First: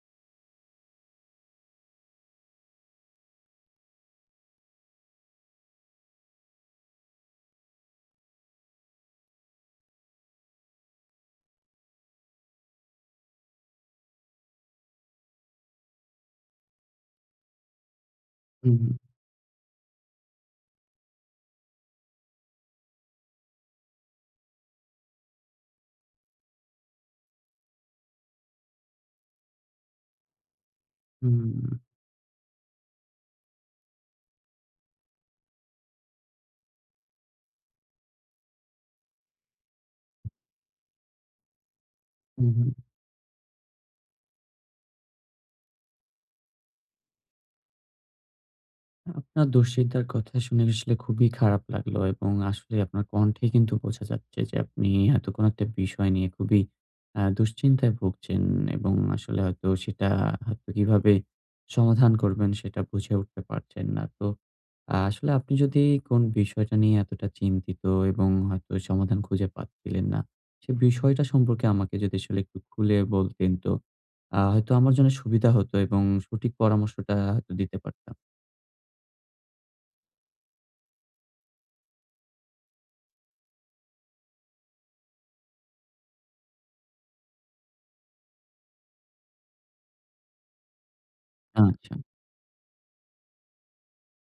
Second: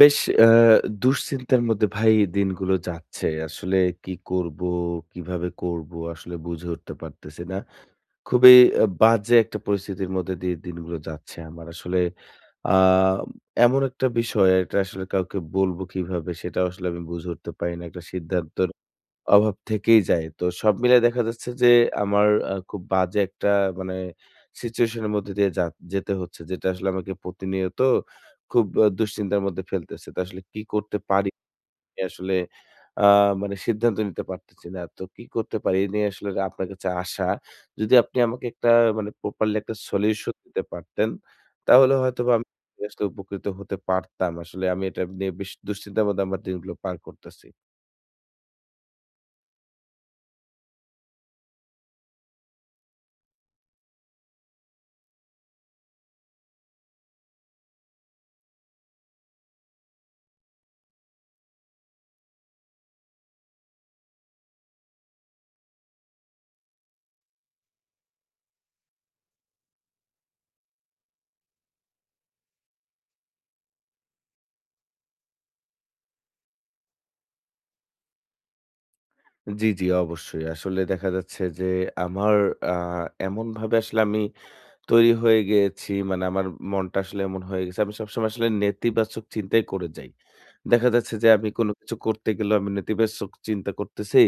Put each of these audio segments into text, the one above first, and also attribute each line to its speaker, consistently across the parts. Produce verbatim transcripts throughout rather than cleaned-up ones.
Speaker 1: বেশ, আ দুশ্চিন্তার মধ্যে ভাই দিনগুলো যাচ্ছে। আসলে কি করব, কিভাবে করব আসলে বুঝে উঠতে পারতেছি না। খুবই আ বাজে একটা পরিস্থিতির মধ্যে দিয়ে দিনগুলো যাচ্ছে আমার। আসলে আ এমন একটা বিষয়, এটা আসলে কাউকে বলব কিভাবে সেটাও আসলে আমি বুঝে উঠতে পারি না। একটা সিদ্ধান্তর
Speaker 2: হুম,
Speaker 1: অভাব থেকেই যায়। তো সব মিলায় দেখা যাচ্ছে যে আমার আ খুব বাজে একটা মানে সিচুয়েশন এর মধ্যে দিয়ে যা যেতে হচ্ছে। যেটা আসলে আমাকে প্রতিনিয়ত খুব আ দুশ্চিন্তার মধ্যে ফেলতেছে। তো আসলে কি করতে পারি
Speaker 2: হুম,
Speaker 1: আমি আসলে আ মানে সিদ্ধান্ত নিতে পারতেছি না। তো কি করতে পারি এই নিয়ে আসলে আপনার কাছে আসা। যদি আপনি আমাকে একটা মানে প্রপারলি একটা সলিউশন দিতে পারতেন, তাহলে হয়তোবা আমি
Speaker 2: হুম, হুম।
Speaker 1: আসলে উপকৃত হতে পারতাম। আসলে আমি এটা নিয়ে বেশ দুশ্চিন্তার মধ্যে আমার দিনগুলো পার করতেছি।
Speaker 2: আপনার দুশ্চিন্তার কথা শুনে আসলে খুবই খারাপ লাগলো, এবং আসলে আপনার কণ্ঠে কিন্তু বোঝা যাচ্ছে যে আপনি হয়তো কোনো একটা বিষয় নিয়ে খুবই আহ, দুশ্চিন্তায় ভুগছেন, এবং আসলে হয়তো সেটা হয়তো কিভাবে সমাধান করবেন সেটা বুঝে উঠতে পারছেন না। তো আহ, আসলে আপনি যদি কোন বিষয়টা নিয়ে এতটা চিন্তিত এবং হয়তো সমাধান খুঁজে পাচ্ছিলেন না, সে বিষয়টা সম্পর্কে আমাকে যদি আসলে একটু খুলে বলতেন, তো আহ, হয়তো আমার জন্য সুবিধা হতো এবং সঠিক পরামর্শটা হয়তো দিতে পারতাম।
Speaker 1: জি, জি, অবশ্যই। আসলে দেখা যাচ্ছে যে আমার আ এমনভাবে আসলে আমি তৈরি হয়ে গিয়েছি, মানে আমার মনটা আসলে এমন হয়ে গেছে। আমি সবসময় আসলে নেতিবাচক চিন্তাই করে যাই। দেখা যাচ্ছে যে আমি কোনো
Speaker 2: আচ্ছা।
Speaker 1: কিছু করতে গেলেও আমি নেতিবাচক চিন্তা করতেছি।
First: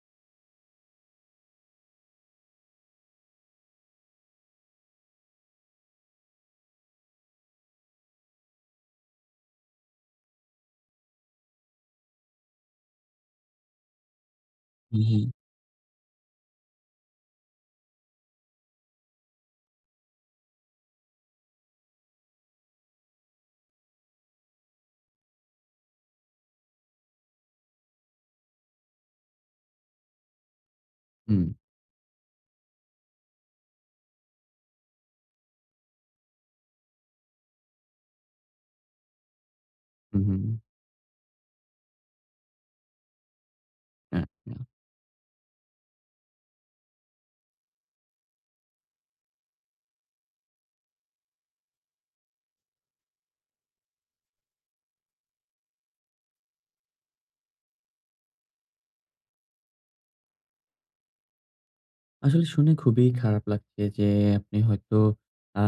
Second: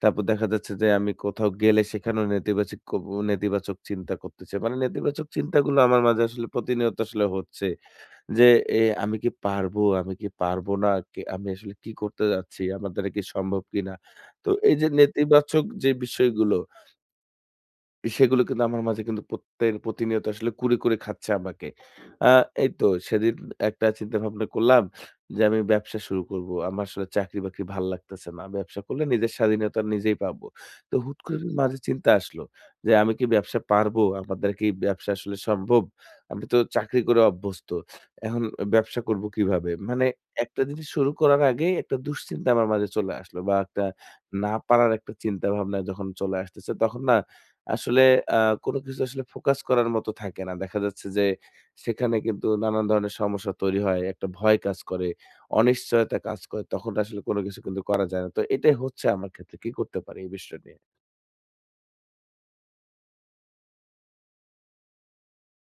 Speaker 1: তারপর দেখা যাচ্ছে যে আমি কোথাও গেলে সেখানেও নেতিবাচিক কব নেতিবাচক চিন্তা করতেছি। মানে নেতিবাচক চিন্তাগুলো আমার মাঝে আসলে প্রতিনিয়ত আসলে হচ্ছে। যে এ আমি কি পারবো? আমি কি পারবো না? কে আমি আসলে কি করতে যাচ্ছি? আমার দ্বারা কি সম্ভব কিনা? তো এই যে
Speaker 2: হুম, হুম,
Speaker 1: নেতিবাচক যে বিষয়গুলো, সেগুলো কিন্তু আমার মাঝে কিন্তু প্রত্যের প্রতিনিয়ত আসলে কুরে, কুরে খাচ্ছে আমাকে। আ এই তো সেদিন একটা চিন্তাভাবনা করলাম যে, আমি ব্যবসা শুরু করব। আমার আসলে চাকরি-বাকরি ভাল লাগতেছে না। ব্যবসা করলে নিজের স্বাধীনতা নিজেই পাবো। তো হুট করে মাঝে চিন্তা আসলো যে, আমি কি ব্যবসা পারবো? আমার দ্বারা কি ব্যবসা আসলে সম্ভব? আমি তো চাকরি করে অভ্যস্ত। এখন ব্যবসা করব কিভাবে? মানে
Speaker 2: হুম, হুম, হুম।
Speaker 1: একটা জিনিস শুরু করার আগেই একটা দুশ্চিন্তা আমার মাঝে চলে আসলো বা একটা
Speaker 2: না,
Speaker 1: না
Speaker 2: না।
Speaker 1: পারার একটা চিন্তাভাবনা যখন চলে আসতেছে, তখন না আসলে আ কোনো কিছু আসলে ফোকাস করার মতো থাকে না। দেখা যাচ্ছে যে সেখানে কিন্তু নানান ধরনের সমস্যা তৈরি হয়। একটা ভয় কাজ করে, অনিশ্চয়তা কাজ করে। তখন আসলে কোনো কিছু কিন্তু করা যায় না। তো এটাই হচ্ছে আমার ক্ষেত্রে। কি করতে পারি এই বিষয় নিয়ে?
Speaker 2: আসলে শুনে খুবই খারাপ লাগছে যে আপনি হয়তো আ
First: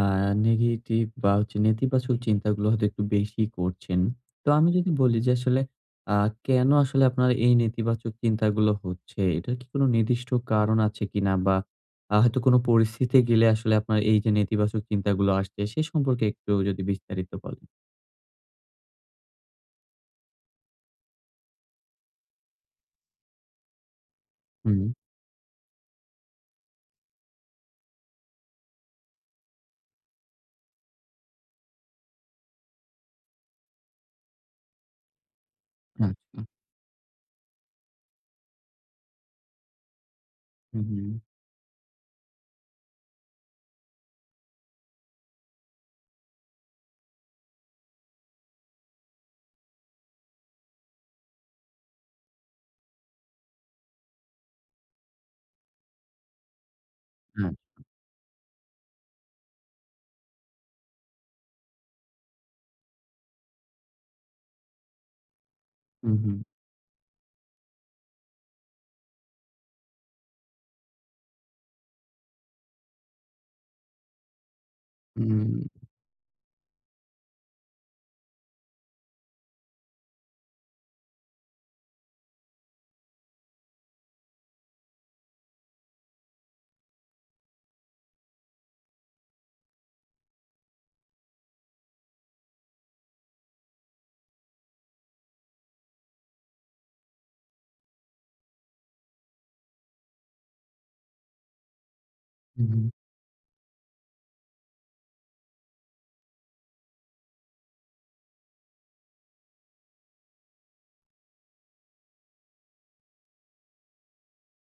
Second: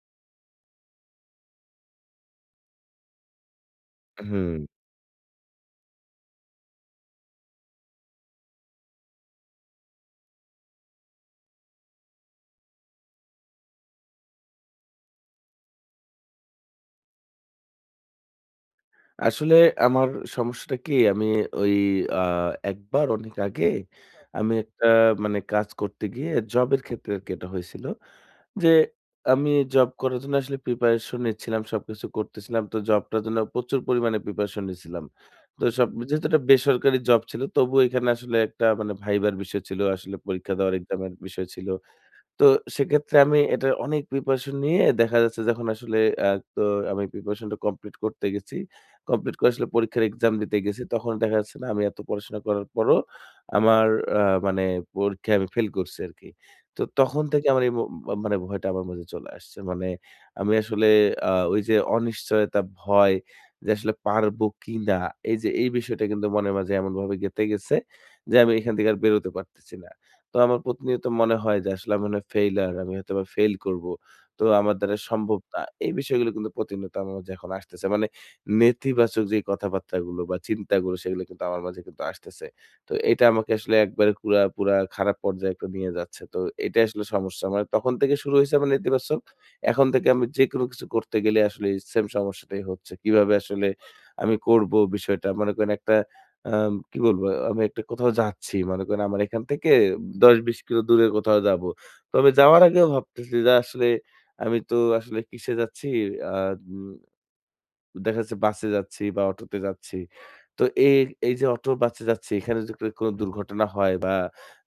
Speaker 2: নেগেটিভ, বা হচ্ছে নেতিবাচক চিন্তাগুলো হয়তো একটু বেশি করছেন। তো
Speaker 1: হুম।
Speaker 2: আমি যদি বলি যে আসলে, আ কেন আসলে আপনার এই নেতিবাচক চিন্তাগুলো হচ্ছে? এটার কি কোনো নির্দিষ্ট কারণ আছে কিনা? বা আ হয়তো কোনো পরিস্থিতিতে গেলে আসলে আপনার এই যে নেতিবাচক চিন্তাগুলো আসছে, সে সম্পর্কে একটু যদি বিস্তারিত বলেন?
Speaker 1: আসলে আমার সমস্যাটা কি, আমি ওই আ একবার অনেক আগে আমি
Speaker 2: হুম,
Speaker 1: একটা মানে কাজ করতে গিয়ে জবের ক্ষেত্রে আরকি এটা হয়েছিল। যে আমি জব করার জন্য আসলে প্রিপারেশন নিচ্ছিলাম। সবকিছু করতেছিলাম। তো জবটার জন্য প্রচুর পরিমাণে প্রিপারেশন নিছিলাম। তো সব যেহেতু
Speaker 2: আচ্ছা।
Speaker 1: একটা বেসরকারি জব ছিল, তবুও এখানে আসলে একটা মানে ভাইবার বিষয় ছিল। আসলে পরীক্ষা দেওয়ার
Speaker 2: হুম, হুম।
Speaker 1: এক্সামের বিষয় ছিল। তো সেক্ষেত্রে আমি এটার অনেক প্রিপারেশন নিয়ে দেখা যাচ্ছে যখন আসলে আ তো আমি প্রিপারেশনটা কমপ্লিট করতে গেছি। কমপ্লিট করে আসলে পরীক্ষার এক্সাম দিতে গেছি। তখন দেখা যাচ্ছে না, আমি এত পড়াশোনা করার পরও আমার আ মানে পরীক্ষায় আমি ফেল করছি আরকি। তো তখন থেকে
Speaker 2: আচ্ছা।
Speaker 1: আমার এই ম মানে ভয়টা আমার মাঝে চলে আসছে। মানে আমি আসলে আ ওই যে অনিশ্চয়তা, ভয়, যে আসলে পারবো কিনা? এই যে এই বিষয়টা
Speaker 2: হুম,
Speaker 1: কিন্তু
Speaker 2: হুম।
Speaker 1: মনের মাঝে এমনভাবে গেঁথে গেছে যে আমি এখান থেকে আর বেরোতে পারতেছি না। তো আমার প্রতিনিয়ত মনে হয় যে আসলে আমি মনে হয় ফেইলার, আমি হয়তোবা ফেইল করব। তো আমার দ্বারা সম্ভব
Speaker 2: হুম,
Speaker 1: না। এই বিষয়গুলো কিন্তু প্রতিনিয়ত আমার মাঝে এখন আসতেছে। মানে নেতিবাচক যে কথাবার্তাগুলো বা চিন্তাগুলো, সেগুলো কিন্তু আমার মাঝে কিন্তু আসতেছে। তো এটা আমাকে আসলে একবারে পুরা, পুরা খারাপ পর্যায়ে একটা নিয়ে যাচ্ছে। তো এটাই আসলে সমস্যা। মানে তখন থেকে শুরু হইছে আমার নেতিবাচক। এখন থেকে আমি যেকোনো কিছু করতে গেলে আসলে এই সেম সমস্যাটাই হচ্ছে। কিভাবে আসলে আমি করব বিষয়টা? মনে করেন একটা আম কি বলবো? আমি একটা কোথাও যাচ্ছি। মনে করেন আমার এখান থেকে দশ বিশ কিলো দূরে কোথাও যাবো। তো আমি যাওয়ার
Speaker 2: হুম,
Speaker 1: আগেও ভাবতেছি যে আসলে আমি তো আসলে কিসে যাচ্ছি? আ উম দেখা যাচ্ছে বাসে যাচ্ছি বা অটোতে যাচ্ছি। তো এ এই যে অটো বাসে যাচ্ছি, এখানে যদি ক কোনো দুর্ঘটনা হয় বা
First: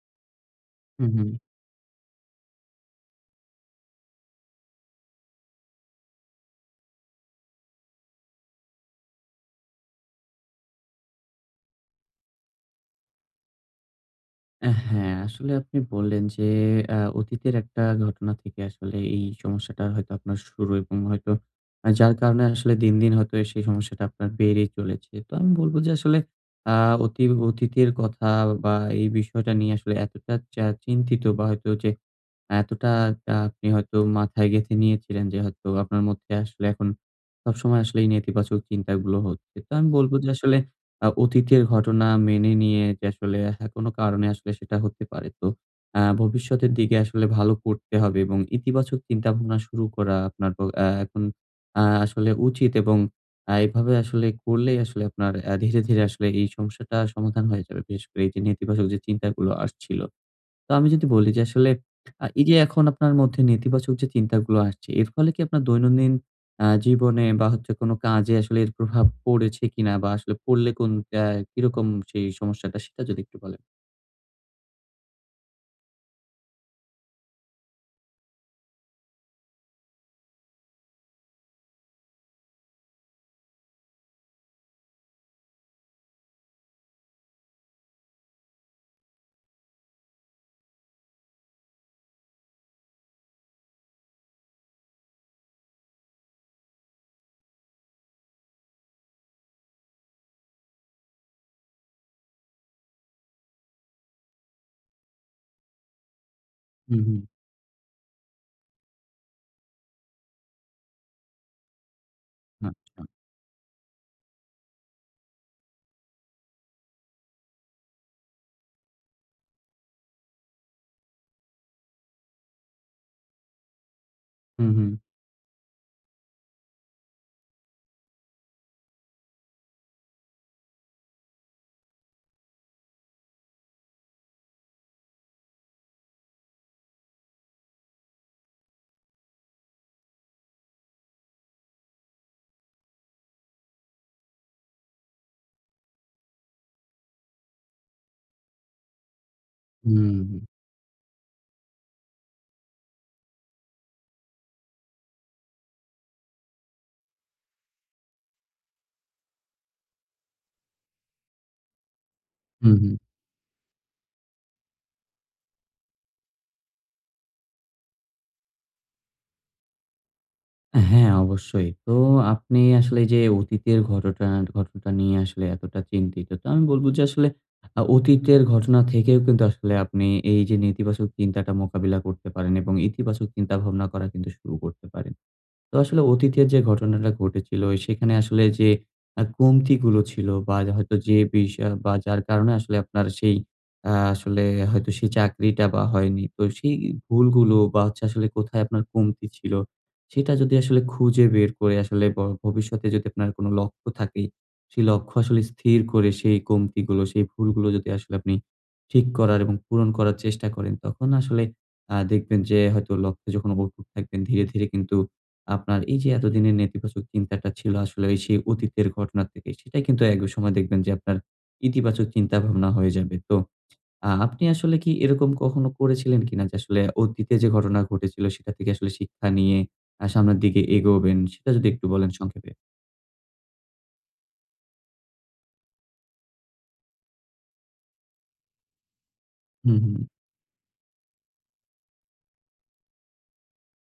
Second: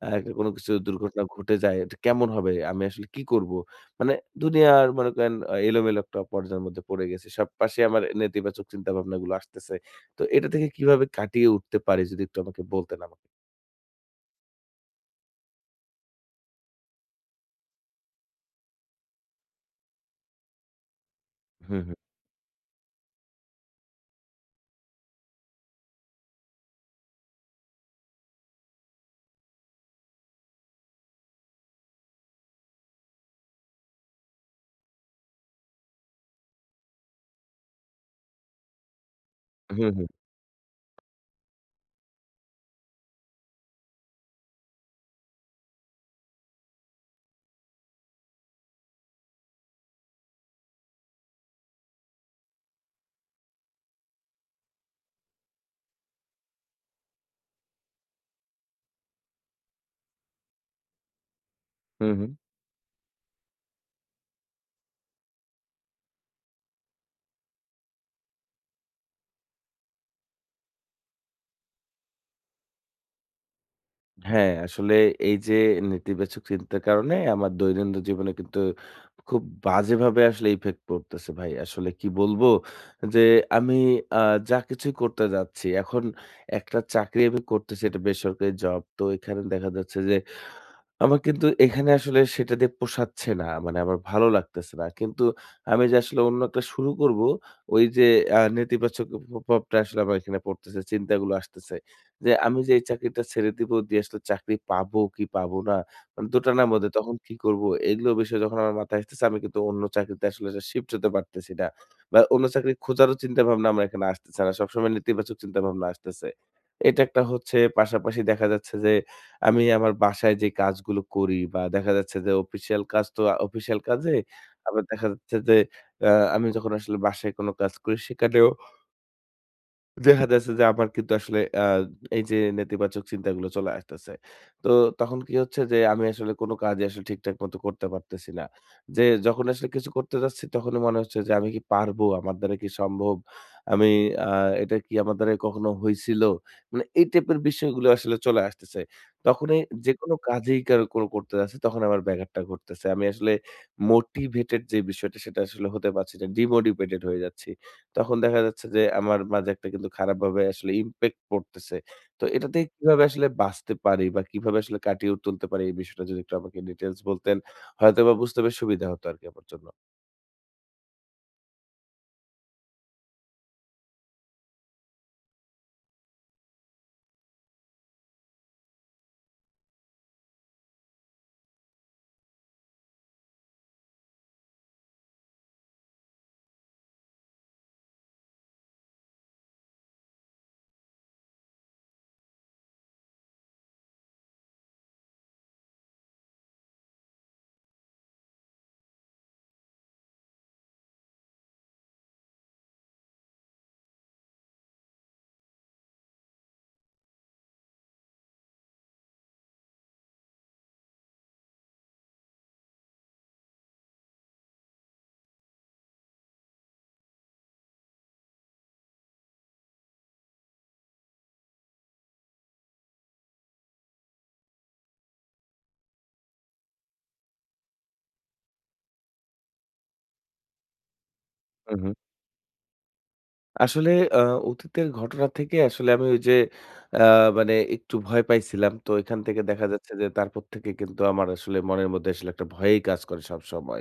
Speaker 1: আ কোনো কিছু দুর্ঘটনা
Speaker 2: হুম।
Speaker 1: ঘটে যায়, এটা কেমন হবে? আমি আসলে কি করব? মানে দুনিয়ার মনে করেন আ এলোমেলো একটা পর্যায়ের মধ্যে পড়ে গেছি। সব পাশে আমার নেতিবাচক চিন্তাভাবনাগুলো আসতেছে। তো এটা থেকে কিভাবে কাটিয়ে উঠতে পারি, যদি একটু আমাকে বলতেন আমাকে?
Speaker 2: আ হ্যাঁ, আসলে আপনি বললেন যে আ অতীতের একটা ঘটনা থেকে আসলে এই সমস্যাটা হয়তো আপনার শুরু, এবং হয়তো
Speaker 1: হুম,
Speaker 2: আ
Speaker 1: হুম।
Speaker 2: যার কারণে আসলে দিন, দিন হয়তো সেই সমস্যাটা আপনার বেড়েই চলেছে। তো আমি বলব যে আসলে আ অতি অতীতের কথা, বা এই বিষয়টা নিয়ে আসলে এতটা চা চিন্তিত বা হয়তো যে, এতটা আ আপনি হয়তো মাথায় গেঁথে নিয়েছিলেন যে হয়তো আপনার মধ্যে আসলে এখন সবসময় আসলে এই নেতিবাচক চিন্তাগুলো হচ্ছে। তো আমি
Speaker 1: হুম, হুম।
Speaker 2: বলব যে আসলে আ অতীতের ঘটনা মেনে নিয়ে যে আসলে হ্যাঁ, কোনো কারণে আসলে সেটা হতে পারে। তো আ ভবিষ্যতের দিকে আসলে ভালো করতে হবে এবং ইতিবাচক চিন্তাভাবনা শুরু করা আপনার প আ এখন আ আসলে উচিত, এবং আ এভাবে আসলে করলেই আসলে আপনার আ ধীরে, ধীরে আসলে এই সমস্যাটা সমাধান হয়ে যাবে। বিশেষ করে এই যে নেতিবাচক যে চিন্তাগুলো আসছিল। তো আমি যদি বলি যে আসলে,
Speaker 1: হুম,
Speaker 2: আ
Speaker 1: হুম।
Speaker 2: এই যে এখন আপনার মধ্যে নেতিবাচক যে চিন্তাগুলো আসছে, এর ফলে কি আপনার দৈনন্দিন আ জীবনে, বা হচ্ছে কোনো কাজে আসলে এর প্রভাব পড়েছে কিনা? বা আসলে পড়লে কোন আ কিরকম সেই সমস্যাটা, সেটা যদি একটু বলেন?
Speaker 1: হ্যাঁ, আসলে এই যে নেতিবাচক চিন্তার কারণে আমার দৈনন্দিন জীবনে কিন্তু খুব বাজেভাবে আসলে ইফেক্ট পড়তেছে ভাই। আসলে কি বলবো? যে আমি আ যা কিছুই করতে যাচ্ছি, এখন একটা চাকরি আমি করতেছি, এটা বেসরকারি জব। তো এখানে দেখা যাচ্ছে যে আমার কিন্তু এখানে আসলে সেটা দিয়ে পোষাচ্ছে না। মানে আমার ভালো লাগতেছে না। কিন্তু আমি যে আসলে অন্য একটা শুরু করব, ওই যে আ নেতিবাচক প প্রভাবটা আসলে আমার এখানে পড়তেছে, চিন্তাগুলো আসতেছে। যে আমি যে এই চাকরিটা ছেড়ে দিব, দিয়ে আসলে চাকরি পাবো কি পাবো না? মানে দোটানার মধ্যে
Speaker 2: হুম,
Speaker 1: তখন
Speaker 2: হুম।
Speaker 1: কি করব? এগুলো বিষয় যখন আমার মাথায় আসতেছে, আমি কিন্তু অন্য চাকরিতে আসলে শিফট হতে পারতেছি না। বা অন্য চাকরি
Speaker 2: আচ্ছা।
Speaker 1: খোঁজারও চিন্তাভাবনা আমার এখানে আসতেছে না। সবসময় নেতিবাচক চিন্তাভাবনা আসতেছে। এটা একটা হচ্ছে, পাশাপাশি দেখা যাচ্ছে যে আমি আমার বাসায় যে কাজগুলো করি বা দেখা যাচ্ছে যে অফিসিয়াল কাজ, তো অফিসিয়াল কাজে
Speaker 2: হুম,
Speaker 1: আবার
Speaker 2: হুম।
Speaker 1: দেখা যাচ্ছে যে আ আমি যখন আসলে বাসায় কোনো কাজ করি সেখানেও দেখা যাচ্ছে যে আমার কিন্তু আসলে আ এই যে নেতিবাচক চিন্তাগুলো চলে আসতেছে। তো তখন কি হচ্ছে, যে আমি আসলে কোনো কাজই আসলে ঠিকঠাক মতো করতে পারতেছি না। যে যখন আসলে কিছু করতে যাচ্ছি তখনই মনে হচ্ছে যে আমি কি পারবো? আমার দ্বারা কি সম্ভব? আমি আ এটা কি আমার দ্বারা কখনো হইছিল? মানে এই টাইপের বিষয়গুলো আসলে চলে আসতেছে। তখনই যেকোনো
Speaker 2: হুম,
Speaker 1: কাজেই কার কর করতে যাচ্ছি তখন আমার ব্যাঘাতটা ঘটতেছে। আমি আসলে মোটিভেটেড যে বিষয়টা সেটা আসলে হতে পারছি না। ডিমোটিভেটেড হয়ে যাচ্ছি। তখন দেখা যাচ্ছে যে আমার মাঝে একটা কিন্তু খারাপভাবে আসলে ইমপ্যাক্ট পড়তেছে। তো এটা থেকে
Speaker 2: হুম, হুম।
Speaker 1: কিভাবে আসলে বাঁচতে পারি বা কিভাবে আসলে কাটিয়ে তুলতে পারি এই বিষয়টা যদি একটু আমাকে ডিটেইলস বলতেন, হয়তোবা বুঝতে বেশ সুবিধা হতো আরকি আমার জন্য।
Speaker 2: হ্যাঁ, অবশ্যই। তো আপনি আসলে যে অতীতের ঘটটা ঘটনাটা নিয়ে আসলে এতটা চিন্তিত। তো আমি বলব যে আসলে আ অতীতের ঘটনা থেকেও কিন্তু আসলে আপনি এই যে নেতিবাচক চিন্তাটা মোকাবিলা করতে পারেন, এবং ইতিবাচক চিন্তাভাবনা করা কিন্তু শুরু করতে পারেন। তো আসলে অতীতের যে ঘটনাটা ঘটেছিল, সেখানে আসলে যে আ কমতিগুলো ছিল, বা হয়তো যে বিষয়, বা যার কারণে আসলে আপনার সেই আ আসলে হয়তো সেই চাকরিটা বা হয়নি। তো সেই ভুলগুলো, বা হচ্ছে আসলে কোথায় আপনার কমতি ছিল, সেটা যদি আসলে খুঁজে বের করে আসলে ব ভবিষ্যতে যদি আপনার কোনো লক্ষ্য থাকে, সেই লক্ষ্য আসলে স্থির করে সেই কমতিগুলো, সেই ভুলগুলো যদি আসলে আপনি ঠিক করার এবং পূরণ করার চেষ্টা করেন, তখন আসলে আ দেখবেন যে হয়তো লক্ষ্যে যখন অটুট থাকবেন, ধীরে, ধীরে কিন্তু আপনার এই যে এতদিনের নেতিবাচক চিন্তাটা ছিল আসলে ওই সেই অতীতের ঘটনা থেকে, সেটাই কিন্তু এক সময় দেখবেন যে আপনার ইতিবাচক চিন্তাভাবনা হয়ে যাবে। তো আ আপনি আসলে কি এরকম কখনো করেছিলেন কিনা যে আসলে অতীতে যে ঘটনা ঘটেছিল, সেটা থেকে আসলে শিক্ষা নিয়ে আ সামনের দিকে এগোবেন? সেটা যদি
Speaker 1: হু,
Speaker 2: একটু
Speaker 1: হু।
Speaker 2: বলেন সংক্ষেপে।
Speaker 1: আসলে আ অতীতের ঘটনা থেকে আসলে আমি ওই যে আ মানে একটু ভয় পাইছিলাম। তো এখান থেকে দেখা
Speaker 2: হুম,
Speaker 1: যাচ্ছে যে তারপর থেকে কিন্তু আমার আসলে মনের মধ্যে আসলে একটা ভয়ই কাজ করে সবসময়।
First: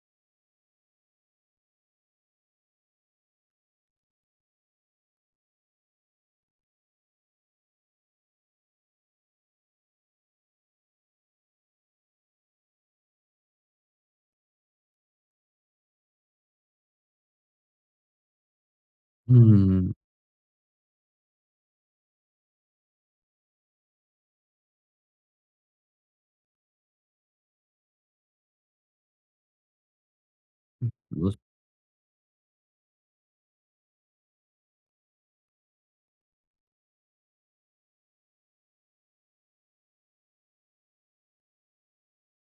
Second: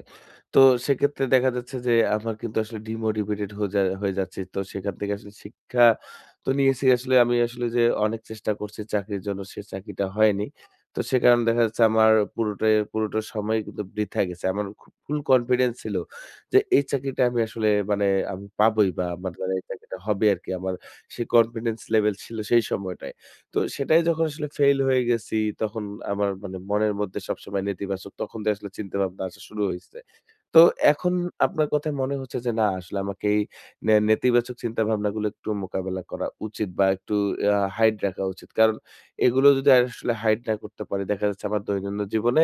Speaker 1: তো সেক্ষেত্রে দেখা যাচ্ছে যে আমার কিন্তু আসলে ডিমোটিভেটেড হয়ে যা হয়ে যাচ্ছি। তো সেখান থেকে আসলে শিক্ষা তো নিয়েছি, আসলে আমি আসলে যে অনেক চেষ্টা করছি চাকরির জন্য, সে চাকরিটা হয়নি। তো সে কারণে দেখা যাচ্ছে আমার পুরোটাই পুরোটা সময় কিন্তু বৃথা গেছে। আমার খুব ফুল কনফিডেন্স ছিল। যে এই চাকরিটা আমি আসলে মানে আমি পাবোই বা আমার দ্বারা এই
Speaker 2: হুম,
Speaker 1: চাকরিটা হবে আরকি। আমার সেই কনফিডেন্স লেভেল ছিল সেই সময়টায়। তো সেটাই যখন আসলে ফেইল হয়ে গেছি, তখন আমার মানে মনের মধ্যে সবসময় নেতিবাচক তখন থেকে আসলে চিন্তাভাবনা আসা শুরু হইছে। তো
Speaker 2: হুম,
Speaker 1: এখন
Speaker 2: বুঝ
Speaker 1: আপনার কথায় মনে হচ্ছে যে না, আসলে আমাকে এই নে নেতিবাচক চিন্তাভাবনাগুলো একটু মোকাবেলা করা উচিত বা একটু আ হাইড রাখা উচিত। কারণ এগুলো যদি আসলে হাইড না করতে পারি, দেখা যাচ্ছে আমার দৈনন্দিন জীবনে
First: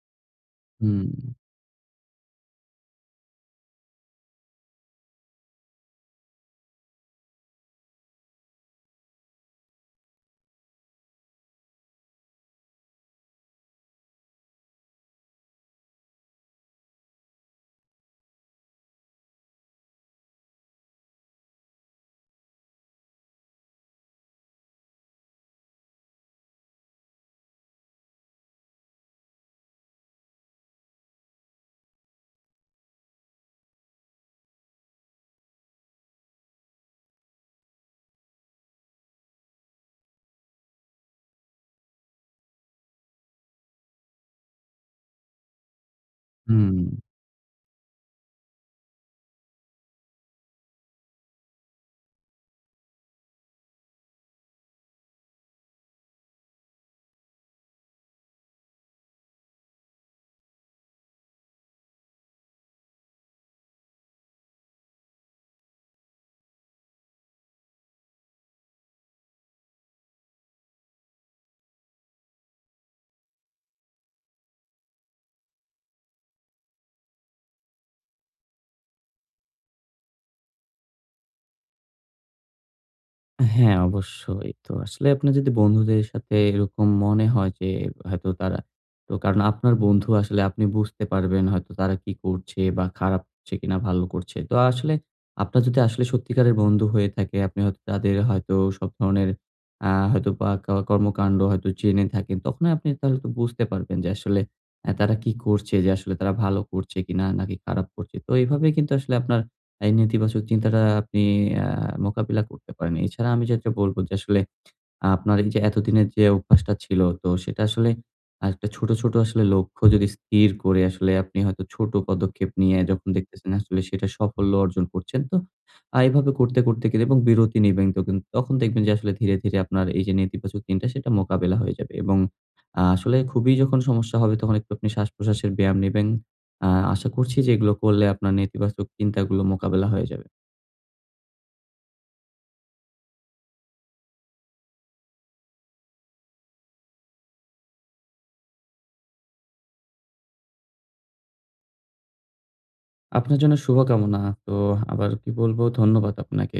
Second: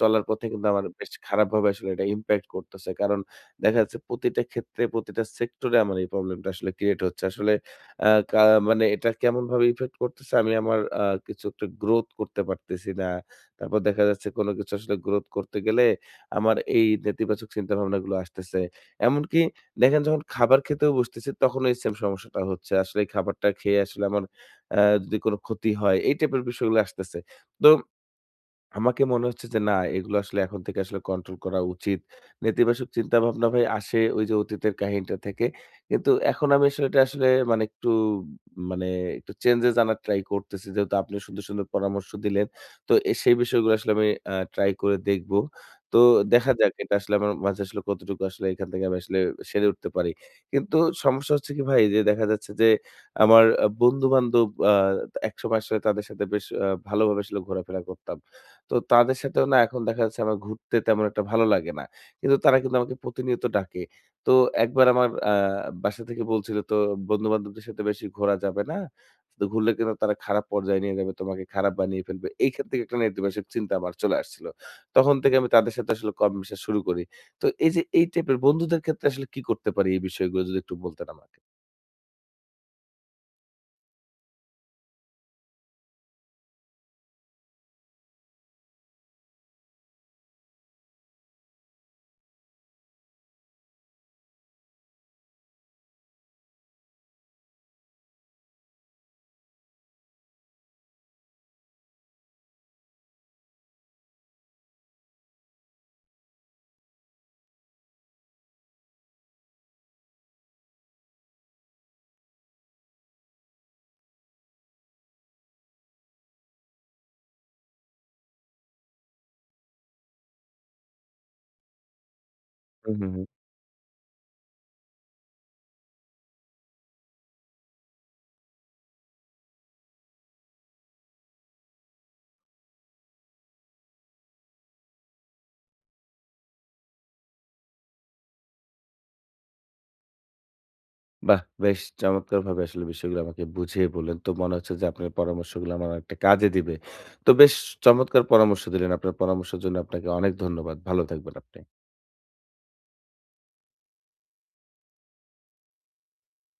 Speaker 1: চলার পথে কিন্তু আমার
Speaker 2: হুম,
Speaker 1: বেশ খারাপভাবে আসলে এটা ইমপ্যাক্ট করতেছে। কারণ দেখা যাচ্ছে প্রতিটা ক্ষেত্রে, প্রতিটা সেক্টরে আমার এই প্রবলেমটা আসলে ক্রিয়েট হচ্ছে। আসলে আ কা মানে এটা কেমনভাবে ইফেক্ট করতেছে, আমি আমার আ কিছু একটা গ্রোথ করতে পারতেছি না। তারপর দেখা যাচ্ছে কোন কিছু আসলে গ্রোথ করতে গেলে আমার এই নেতিবাচক চিন্তাভাবনাগুলো আসতেছে। এমনকি দেখেন যখন খাবার খেতেও বসতেছি তখনও এই সেম সমস্যাটা হচ্ছে। আসলে এই খাবারটা খেয়ে আসলে আমার আ যদি কোনো ক্ষতি হয়, এই টাইপের বিষয়গুলো আসতেছে। তো আমাকে মনে হচ্ছে যে না, এগুলো আসলে এখন থেকে আসলে কন্ট্রোল করা উচিত। নেতিবাচক চিন্তাভাবনা ভাই আসে ওই যে অতীতের কাহিনীটা থেকে। কিন্তু এখন আমি আসলে এটা আসলে মানে একটু মানে একটু চেঞ্জেস আনার ট্রাই করতেছি। যেহেতু আপনি সুন্দর, সুন্দর পরামর্শ দিলেন। তো এ সেই বিষয়গুলো আসলে আমি আ ট্রাই করে দেখব। তো দেখা যাক
Speaker 2: হুম।
Speaker 1: এটা আসলে আমার মাঝে আসলে কতটুকু আসলে, এখান থেকে আমি আসলে সেরে উঠতে পারি। কিন্তু সমস্যা হচ্ছে কি ভাই, যে দেখা যাচ্ছে যে আমার আ বন্ধু-বান্ধব আ একসময় আসলে তাদের সাথে বেশ আ ভালোভাবে আসলে ঘোরাফেরা করতাম। তো তাদের সাথেও না, এখন দেখা যাচ্ছে আমার ঘুরতে তেমন একটা ভালো লাগে না। কিন্তু তারা কিন্তু আমাকে প্রতিনিয়ত ডাকে। তো একবার আমার আ বাসা থেকে বলছিল তো বন্ধু-বান্ধবদের সাথে বেশি ঘোরা যাবে না। তো ঘুরলে কিন্তু তারা খারাপ পর্যায়ে নিয়ে যাবে, তোমাকে খারাপ বানিয়ে ফেলবে। এইখান থেকে একটা নেতিবাচক চিন্তা আমার চলে আসছিল। তখন থেকে আমি তাদের সাথে আসলে কম মেশা শুরু করি। তো এই যে এই টাইপের বন্ধুদের ক্ষেত্রে আসলে কি করতে পারি, এই বিষয়গুলো যদি একটু বলতেন আমাকে?
Speaker 2: হ্যাঁ, অবশ্যই। তো আসলে আপনার যদি বন্ধুদের সাথে এরকম মনে হয় যে হয়তো তারা, তো কারণ আপনার বন্ধু আসলে আপনি বুঝতে পারবেন হয়তো তারা কি করছে, বা খারাপ করছে কিনা ভালো করছে। তো আসলে আপনার যদি আসলে সত্যিকারের বন্ধু হয়ে থাকে, আপনি হয়তো তাদের হয়তো সব ধরনের আ হয়তো বা ক কর্মকাণ্ড হয়তো জেনে থাকেন। তখন আপনি তাহলে তো বুঝতে পারবেন যে আসলে অ্যা তারা কি করছে, যে আসলে তারা ভালো করছে কিনা নাকি খারাপ করছে। তো এভাবে কিন্তু আসলে আপনার এই নেতিবাচক চিন্তাটা আপনি আ মোকাবিলা করতে পারেন। এছাড়া আমি যেটা বলব যে আসলে আপনার এই যে এতদিনের যে অভ্যাসটা ছিল, তো সেটা আসলে একটা ছোট, ছোট আসলে লক্ষ্য যদি স্থির করে আসলে আপনি হয়তো ছোট পদক্ষেপ নিয়ে
Speaker 1: হু, হু,
Speaker 2: যখন
Speaker 1: হু।
Speaker 2: দেখতেছেন আসলে সেটা সাফল্য অর্জন করছেন। তো আ এভাবে করতে, করতে কিন্তু, এবং বিরতি নিবেন, তো কিন্তু তখন দেখবেন যে আসলে ধীরে, ধীরে আপনার এই যে নেতিবাচক দিনটা সেটা মোকাবেলা হয়ে যাবে, এবং আ আসলে খুবই যখন সমস্যা হবে তখন একটু আপনি শ্বাস-প্রশ্বাসের ব্যায়াম নিবেন। আ আশা করছি যে এগুলো করলে আপনার নেতিবাচক চিন্তাগুলো মোকাবেলা হয়ে যাবে।
Speaker 1: বাহ! বেশ চমৎকারভাবে আসলে বিষয়গুলো আমাকে বুঝিয়ে বললেন। তো মনে হচ্ছে যে আপনার পরামর্শগুলো আমার অনেকটা কাজে দিবে। তো বেশ চমৎকার পরামর্শ দিলেন। আপনার পরামর্শের জন্য আপনাকে অনেক ধন্যবাদ। ভালো থাকবেন আপনি।
Speaker 2: আপনার জন্য শুভকামনা। তো আবার কি বলবো, ধন্যবাদ আপনাকে।